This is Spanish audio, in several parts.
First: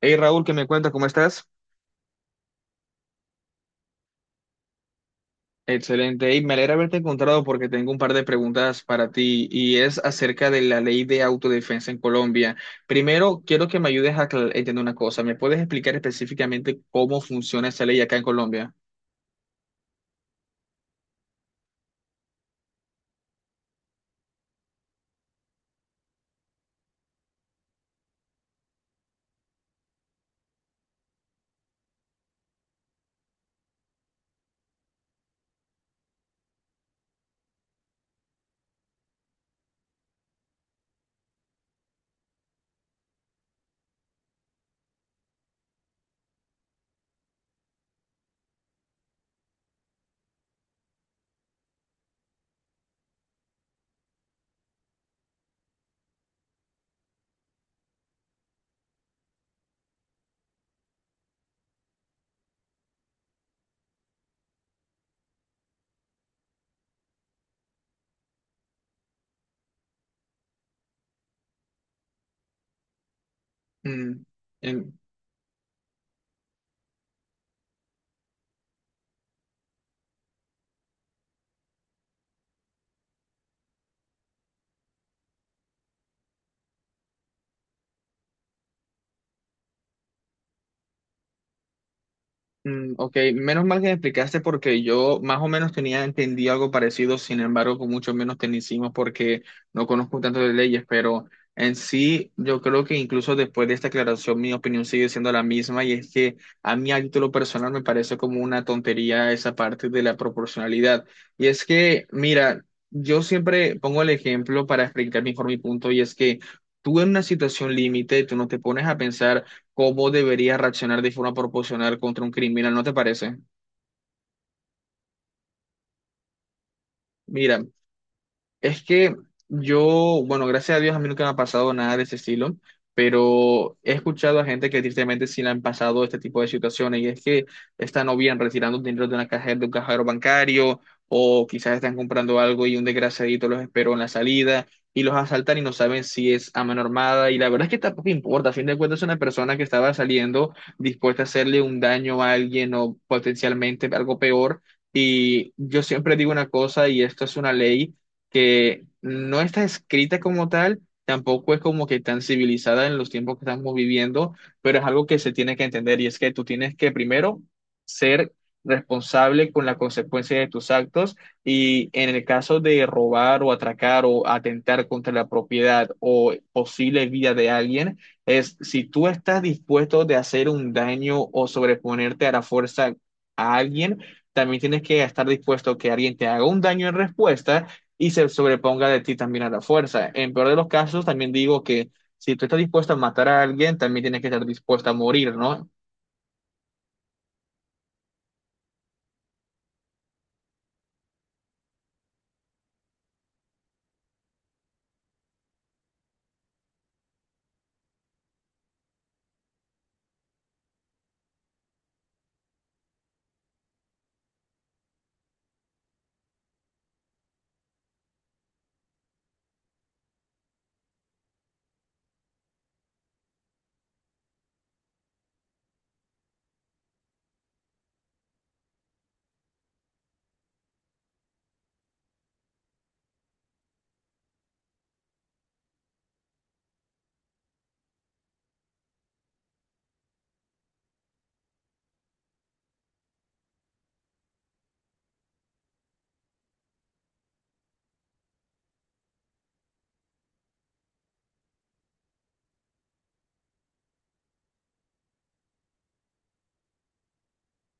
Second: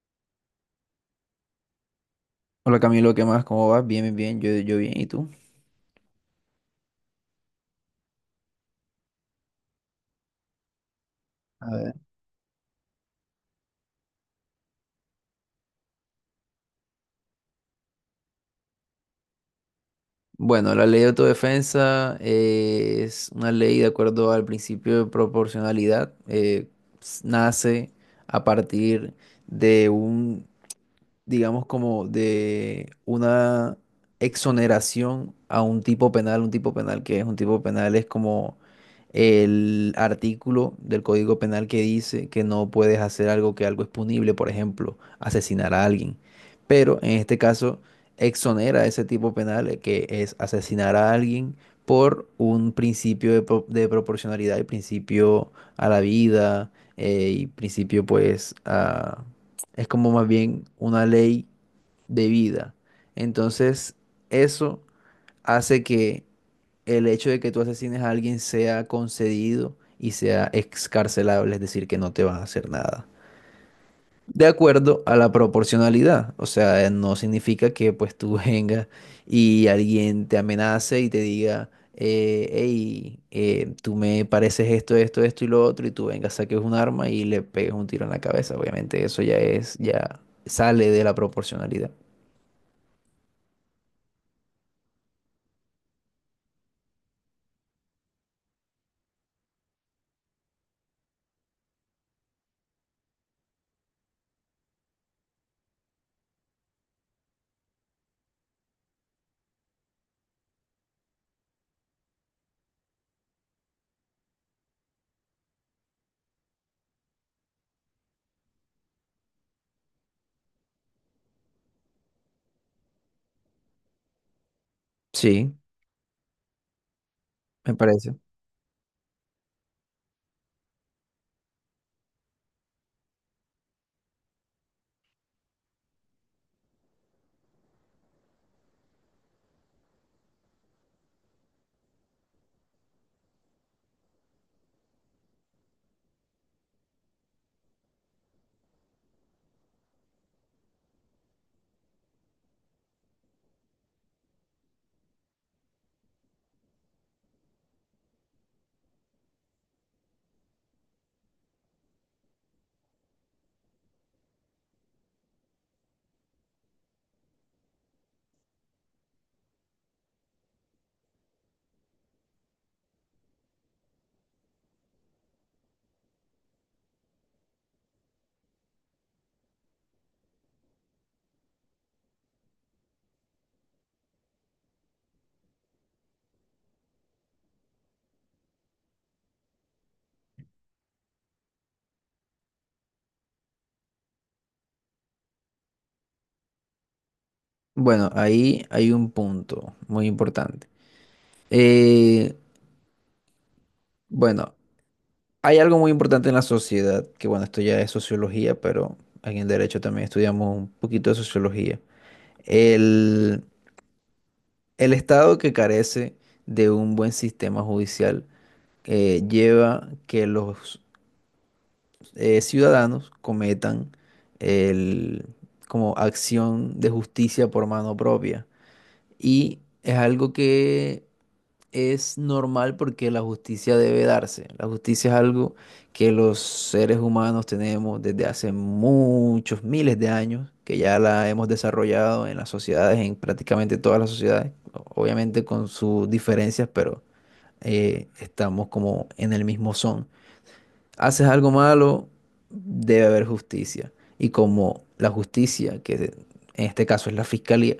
Hey Raúl, ¿qué me cuentas? ¿Cómo estás? Hola Camilo, ¿qué más? ¿Cómo vas? Bien, bien, bien. Yo bien, ¿y tú? Excelente. Hey, me alegra haberte encontrado porque tengo un par de preguntas para ti y es acerca de la ley de A autodefensa ver. en Colombia. Primero, quiero que me ayudes a entender una cosa. ¿Me puedes explicar específicamente cómo funciona esa ley acá en Colombia? Bueno, la ley de autodefensa es una ley de acuerdo al principio de proporcionalidad. Nace a partir de un, digamos, como de una, exoneración a un tipo penal. Un tipo penal, que es un tipo penal, es como el artículo del Código Penal que dice que no puedes hacer algo, que algo es punible, por ejemplo, asesinar a alguien. Pero en este caso, exonera ese tipo penal, que es asesinar a alguien, por un principio de, de proporcionalidad y principio a la vida, y principio pues a, es como más bien una ley de vida. Entonces, eso hace que el hecho de que tú asesines a alguien sea concedido y sea excarcelable, es decir, que no te van a hacer nada Mm, de en- acuerdo a la proporcionalidad. O sea, no significa que pues tú vengas y alguien te amenace y te diga, tú me pareces esto, esto, esto y lo otro, y tú vengas, saques un arma y le pegues un tiro en la cabeza. Obviamente eso ya es, ya sale de la proporcionalidad. Mm, ok, menos mal que me explicaste porque yo más o menos tenía entendido algo parecido, sin embargo, con mucho menos tecnicismo porque no conozco tanto de leyes, pero en sí yo creo que incluso después de esta aclaración mi opinión sigue siendo la misma y es que a mí a título personal me parece como una tontería esa parte de la proporcionalidad. Y es que, mira, yo siempre pongo el ejemplo para explicar mejor mi punto y es que tú en una situación límite, tú no te pones a pensar cómo debería reaccionar de forma proporcional contra un criminal, ¿no te parece? Sí, Mira, me parece. es que yo, bueno, gracias a Dios a mí nunca me ha pasado nada de ese estilo, pero he escuchado a gente que tristemente sí le han pasado este tipo de situaciones y es que están o bien retirando dinero de una cajera, de un cajero bancario o quizás están comprando algo y un desgraciadito los esperó en la salida y los asaltan y no saben si es a mano armada y la verdad es que tampoco importa, a fin de cuentas es una persona que estaba saliendo dispuesta a hacerle un daño a alguien o potencialmente algo peor. Y yo siempre digo una cosa, y esto es una ley que no está escrita como tal, tampoco es como que tan civilizada en los tiempos que estamos viviendo, pero es algo que se tiene que entender, y es que tú tienes que primero ser responsable con la consecuencia de tus actos, y en el caso de robar o atracar o atentar contra la propiedad o posible vida de alguien, es si tú estás dispuesto de hacer un daño o sobreponerte a la fuerza a alguien, también tienes que estar dispuesto que alguien te haga un daño en respuesta y se sobreponga de ti también a la fuerza. En peor de los casos, también digo que si tú estás dispuesto a matar a alguien, también tienes que estar dispuesto a morir, ¿no? Bueno, ahí hay un punto muy importante. Eh, bueno, Hay algo muy importante en la sociedad, que bueno, esto ya es sociología, pero aquí en derecho también estudiamos un poquito de sociología. El, el Estado que carece de un buen sistema judicial lleva que los ciudadanos cometan el, como acción de justicia por mano propia. Y es algo que es normal porque la justicia debe darse. La justicia es algo que los seres humanos tenemos desde hace muchos miles de años, que ya la hemos desarrollado en las sociedades, en prácticamente todas las sociedades, obviamente con sus diferencias, pero estamos como en el mismo son. Haces algo malo, debe haber justicia. Y como la justicia, que en este caso es la fiscalía,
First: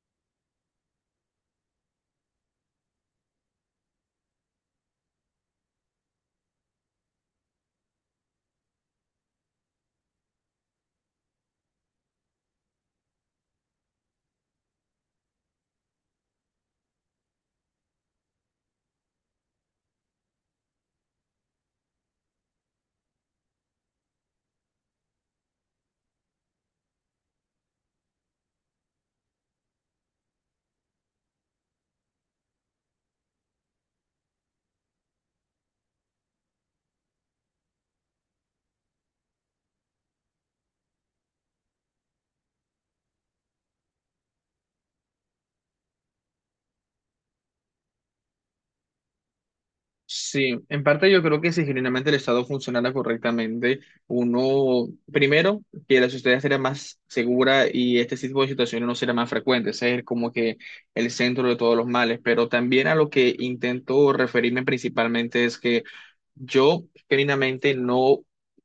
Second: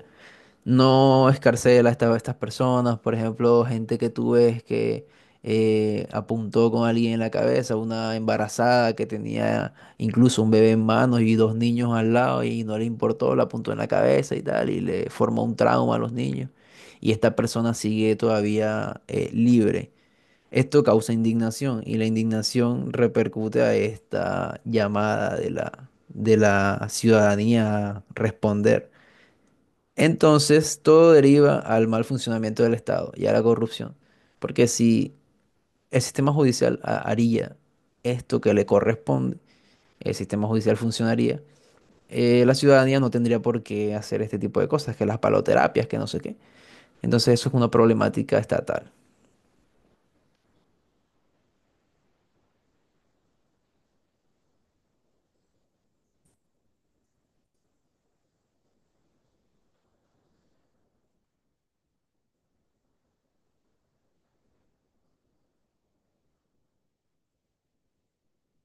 no escarcela a a estas personas. Por ejemplo, gente que tú ves que apuntó con alguien en la cabeza, una embarazada que tenía incluso un bebé en manos y dos niños al lado y no le importó, la apuntó en la cabeza y tal, y le formó un trauma a los niños. Y esta persona sigue todavía libre. Esto causa indignación y la indignación repercute a esta llamada de la ciudadanía a responder. Entonces, todo deriva al mal funcionamiento del Estado y a la corrupción. Porque si el sistema judicial haría esto que le corresponde, el sistema judicial funcionaría, la ciudadanía no tendría por qué hacer este tipo de cosas, que las paloterapias, que no sé qué. Entonces, eso es una problemática estatal. Sí, en parte yo creo que si genuinamente el Estado funcionara correctamente, uno, primero, que la sociedad sería más segura y este tipo de situaciones no sería más frecuentes, es como que el centro de todos los males, pero también a lo que intento referirme principalmente es que yo genuinamente no,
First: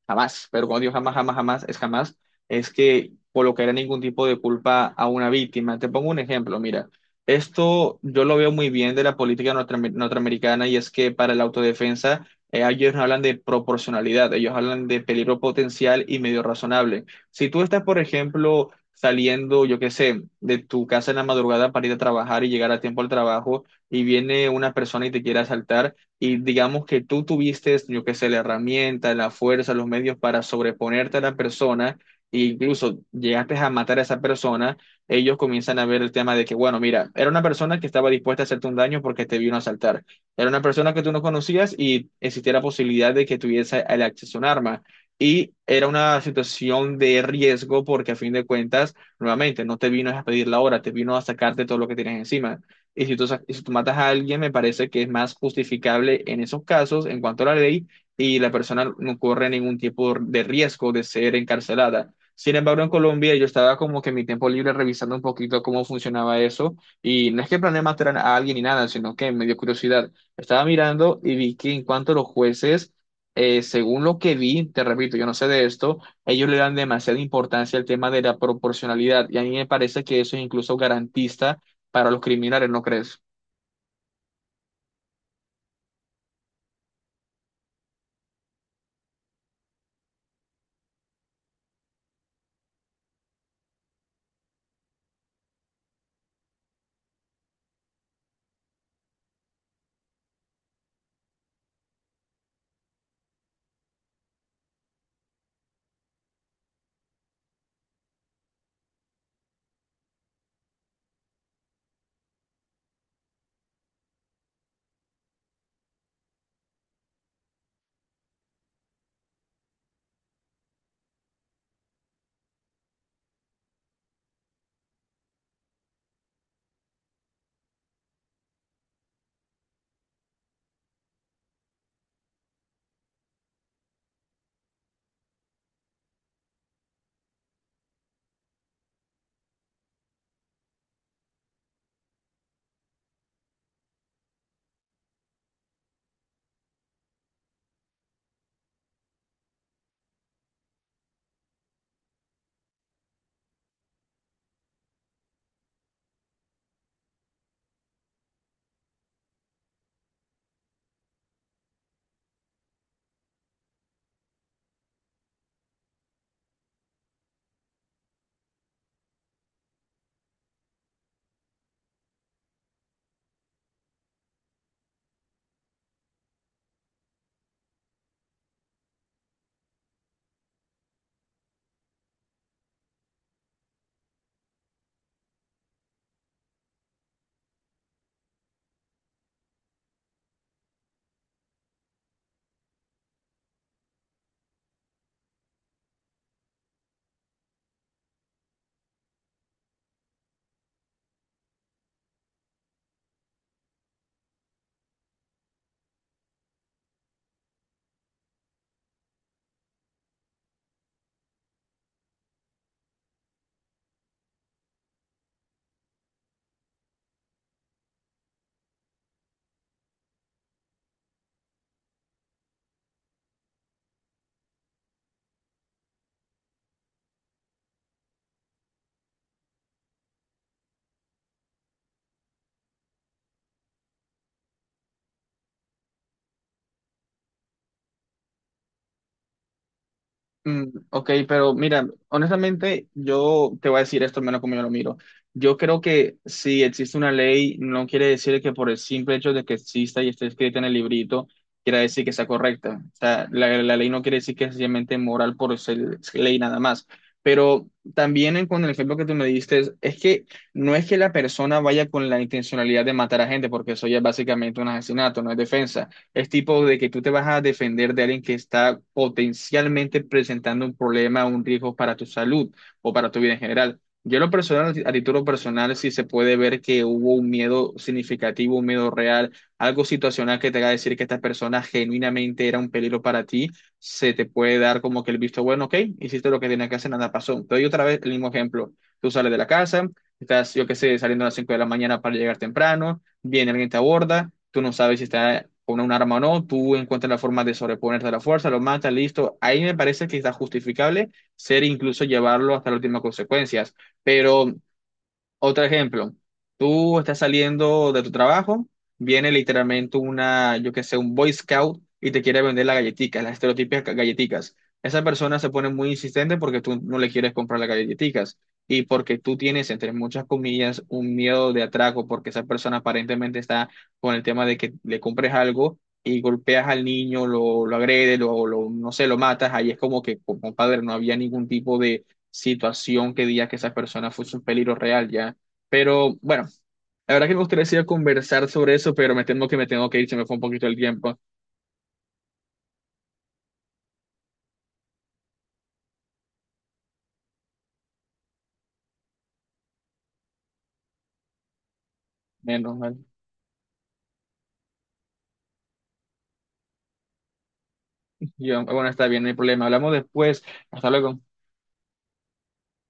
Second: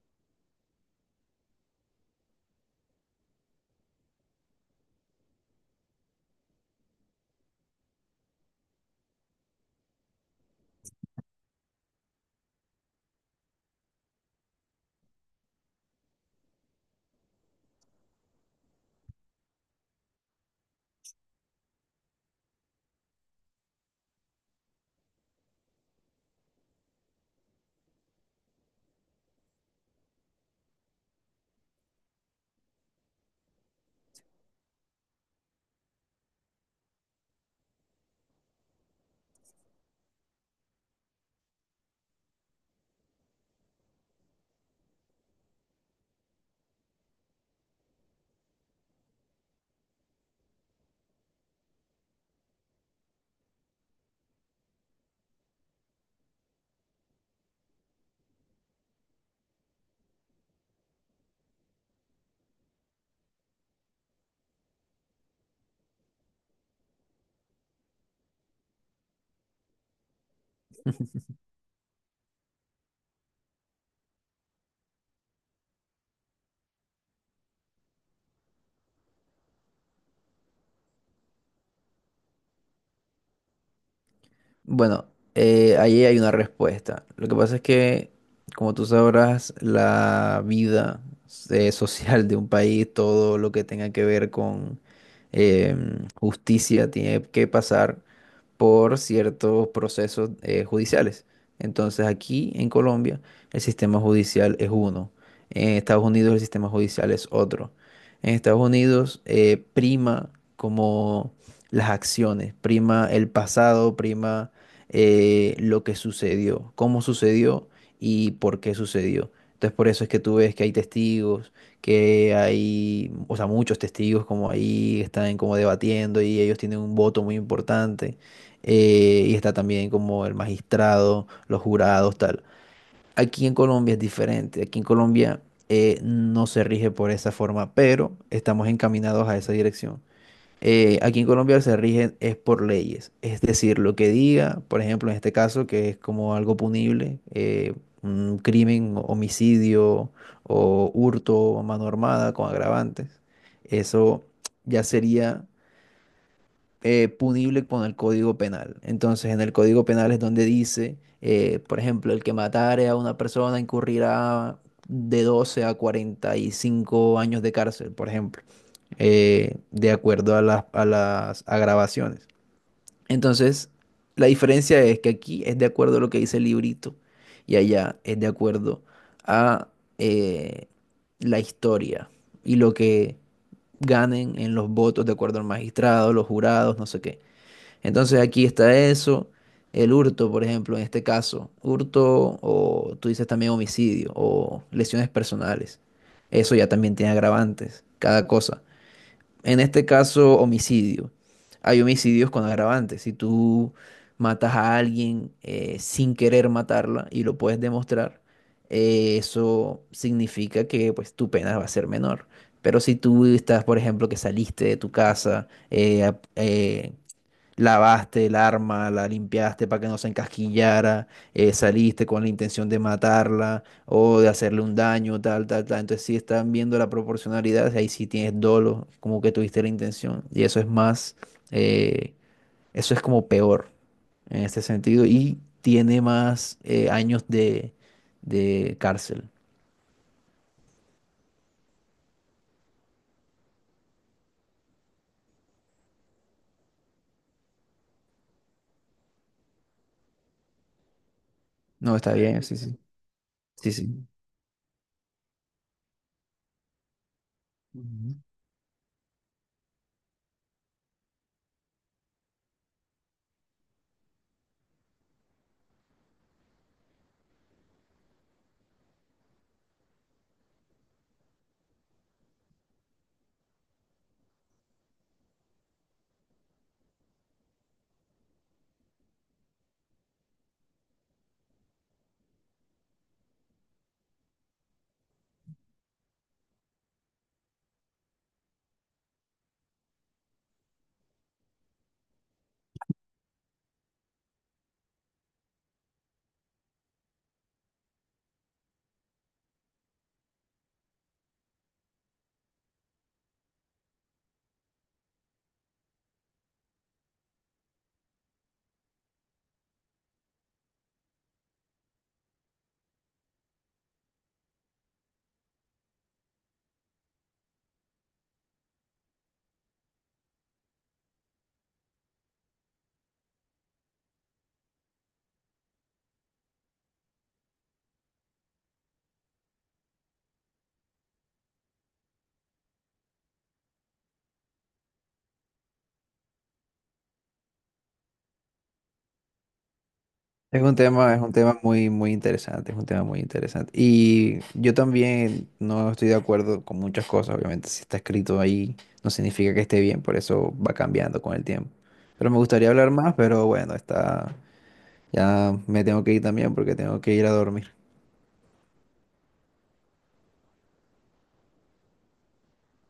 jamás, pero cuando digo jamás, jamás, jamás, es jamás, es que colocaría ningún tipo de culpa a una víctima. Te pongo un ejemplo, mira. Esto yo lo veo muy bien de la política norteamericana, y es que para la autodefensa ellos no hablan de proporcionalidad, ellos hablan de peligro potencial y medio razonable. Si tú estás, por ejemplo, saliendo, yo qué sé, de tu casa en la madrugada para ir a trabajar y llegar a tiempo al trabajo, y viene una persona y te quiere asaltar y digamos que tú tuviste, yo qué sé, la herramienta, la fuerza, los medios para sobreponerte a la persona e incluso llegaste a matar a esa persona, ellos comienzan a ver el tema de que, bueno, mira, era una persona que estaba dispuesta a hacerte un daño porque te vino a asaltar. Era una persona que tú no conocías y existía la posibilidad de que tuviese el acceso a un arma. Y era una situación de riesgo porque a fin de cuentas, nuevamente, no te vino a pedir la hora, te vino a sacarte todo lo que tienes encima. Y si tú, y si tú matas a alguien, me parece que es más justificable en esos casos en cuanto a la ley, y la persona no corre ningún tipo de riesgo de ser encarcelada. Sin embargo, en Colombia yo estaba como que en mi tiempo libre revisando un poquito cómo funcionaba eso, y no es que planeé matar a alguien ni nada, sino que me dio curiosidad. Estaba mirando y vi que en cuanto a los jueces, según lo que vi, te repito, yo no sé de esto, ellos le dan demasiada importancia al tema de la proporcionalidad y a mí me parece que eso es incluso garantista para los criminales, ¿no crees? Bueno, ahí hay una respuesta. Lo que pasa es que, como tú sabrás, la vida social de un país, todo lo que tenga que ver con justicia, tiene que pasar por ciertos procesos judiciales. Entonces aquí en Colombia el sistema judicial es uno, en Estados Unidos el sistema judicial es otro. En Estados Unidos prima como las acciones, prima el pasado, prima lo que sucedió, cómo sucedió y por qué sucedió. Entonces por eso es que tú ves que hay testigos, que hay, o sea, muchos testigos como ahí están como debatiendo y ellos tienen un voto muy importante, y está también como el magistrado, los jurados, tal. Aquí en Colombia es diferente, aquí en Colombia no se rige por esa forma, pero estamos encaminados a esa dirección. Aquí en Colombia se rige es por leyes, es decir, lo que diga, por ejemplo, en este caso, que es como algo punible, un crimen, homicidio o hurto, mano armada con agravantes, eso ya sería punible con el Código Penal. Entonces, en el Código Penal es donde dice, por ejemplo, el que matare a una persona incurrirá de 12 a 45 años de cárcel, por ejemplo, de acuerdo a las agravaciones. Entonces, la diferencia es que aquí es de acuerdo a lo que dice el librito y allá es de acuerdo a eh, la historia y lo que ganen en los votos de acuerdo al magistrado, los jurados, no sé qué. Entonces aquí está eso, el hurto, por ejemplo, en este caso, hurto o tú dices también homicidio o lesiones personales. Eso ya también tiene agravantes, cada cosa. En este caso, homicidio. Hay homicidios con agravantes. Si tú matas a alguien sin querer matarla y lo puedes demostrar, eso significa que pues tu pena va a ser menor. Pero si tú estás, por ejemplo, que saliste de tu casa, lavaste el arma, la limpiaste para que no se encasquillara, saliste con la intención de matarla o de hacerle un daño, tal, tal, tal. Entonces, si están viendo la proporcionalidad, ahí sí tienes dolo, como que tuviste la intención. Y eso es más, eh, eso es como peor en este sentido y tiene más años de cárcel. Mm, ok, pero mira, honestamente, yo te voy a decir esto, al menos como yo lo miro. Yo creo que si existe una ley, no quiere decir que por el simple hecho de que exista y esté escrita en el librito, quiera No, decir que está sea bien, sí, sí. correcta. O sea, la, Sí, la ley no sí. quiere decir que es sencillamente moral por ser ley nada más. Pero Ujú. también con el ejemplo que tú me diste, es que no es que la persona vaya con la intencionalidad de matar a gente, porque eso ya es básicamente un asesinato, no es defensa. Es tipo de que tú te vas a defender de alguien que está potencialmente presentando un problema, un riesgo para tu salud o para tu vida en general. Yo en lo personal, a título personal, sí se puede ver que hubo un miedo significativo, un miedo real, algo situacional que te haga decir que esta persona genuinamente era un peligro para ti, se te puede dar como que el visto bueno, ok, hiciste lo que tenías que hacer, nada pasó. Te doy otra vez el mismo ejemplo. Tú sales de la casa, estás, yo qué sé, saliendo a las 5 de la mañana para llegar temprano, viene alguien, te aborda, tú no sabes si está con un arma o no, tú encuentras la forma de sobreponerte a la fuerza, lo mata, listo. Ahí me parece que está justificable ser incluso llevarlo hasta las últimas consecuencias, pero otro ejemplo, tú estás saliendo de tu trabajo, viene literalmente una, yo que sé, un Boy Scout y te quiere vender las galletitas, las estereotípicas galletitas. Esa persona se pone muy insistente porque tú no le quieres comprar las galletitas y porque tú tienes, entre muchas comillas, un miedo de atraco porque esa persona aparentemente está con el tema de que le compres algo, y golpeas al niño, lo agredes, lo, no sé, lo matas. Ahí es como que, compadre, no había ningún tipo situación que diga que esa persona fuese un peligro real ya. Pero bueno, la verdad que me gustaría seguir conversar sobre eso, pero me temo que me tengo que ir, se me fue un poquito el tiempo. Es un tema muy, muy interesante, es un tema muy interesante. Y yo también no estoy de acuerdo con muchas cosas, obviamente, si está escrito ahí no significa que esté bien, por eso va cambiando con el tiempo. Pero me gustaría Menos hablar mal. más, pero bueno, está, ya me tengo que ir también porque tengo que ir a dormir. Yo, bueno, está bien, no hay problema. Hablamos después. Hasta luego.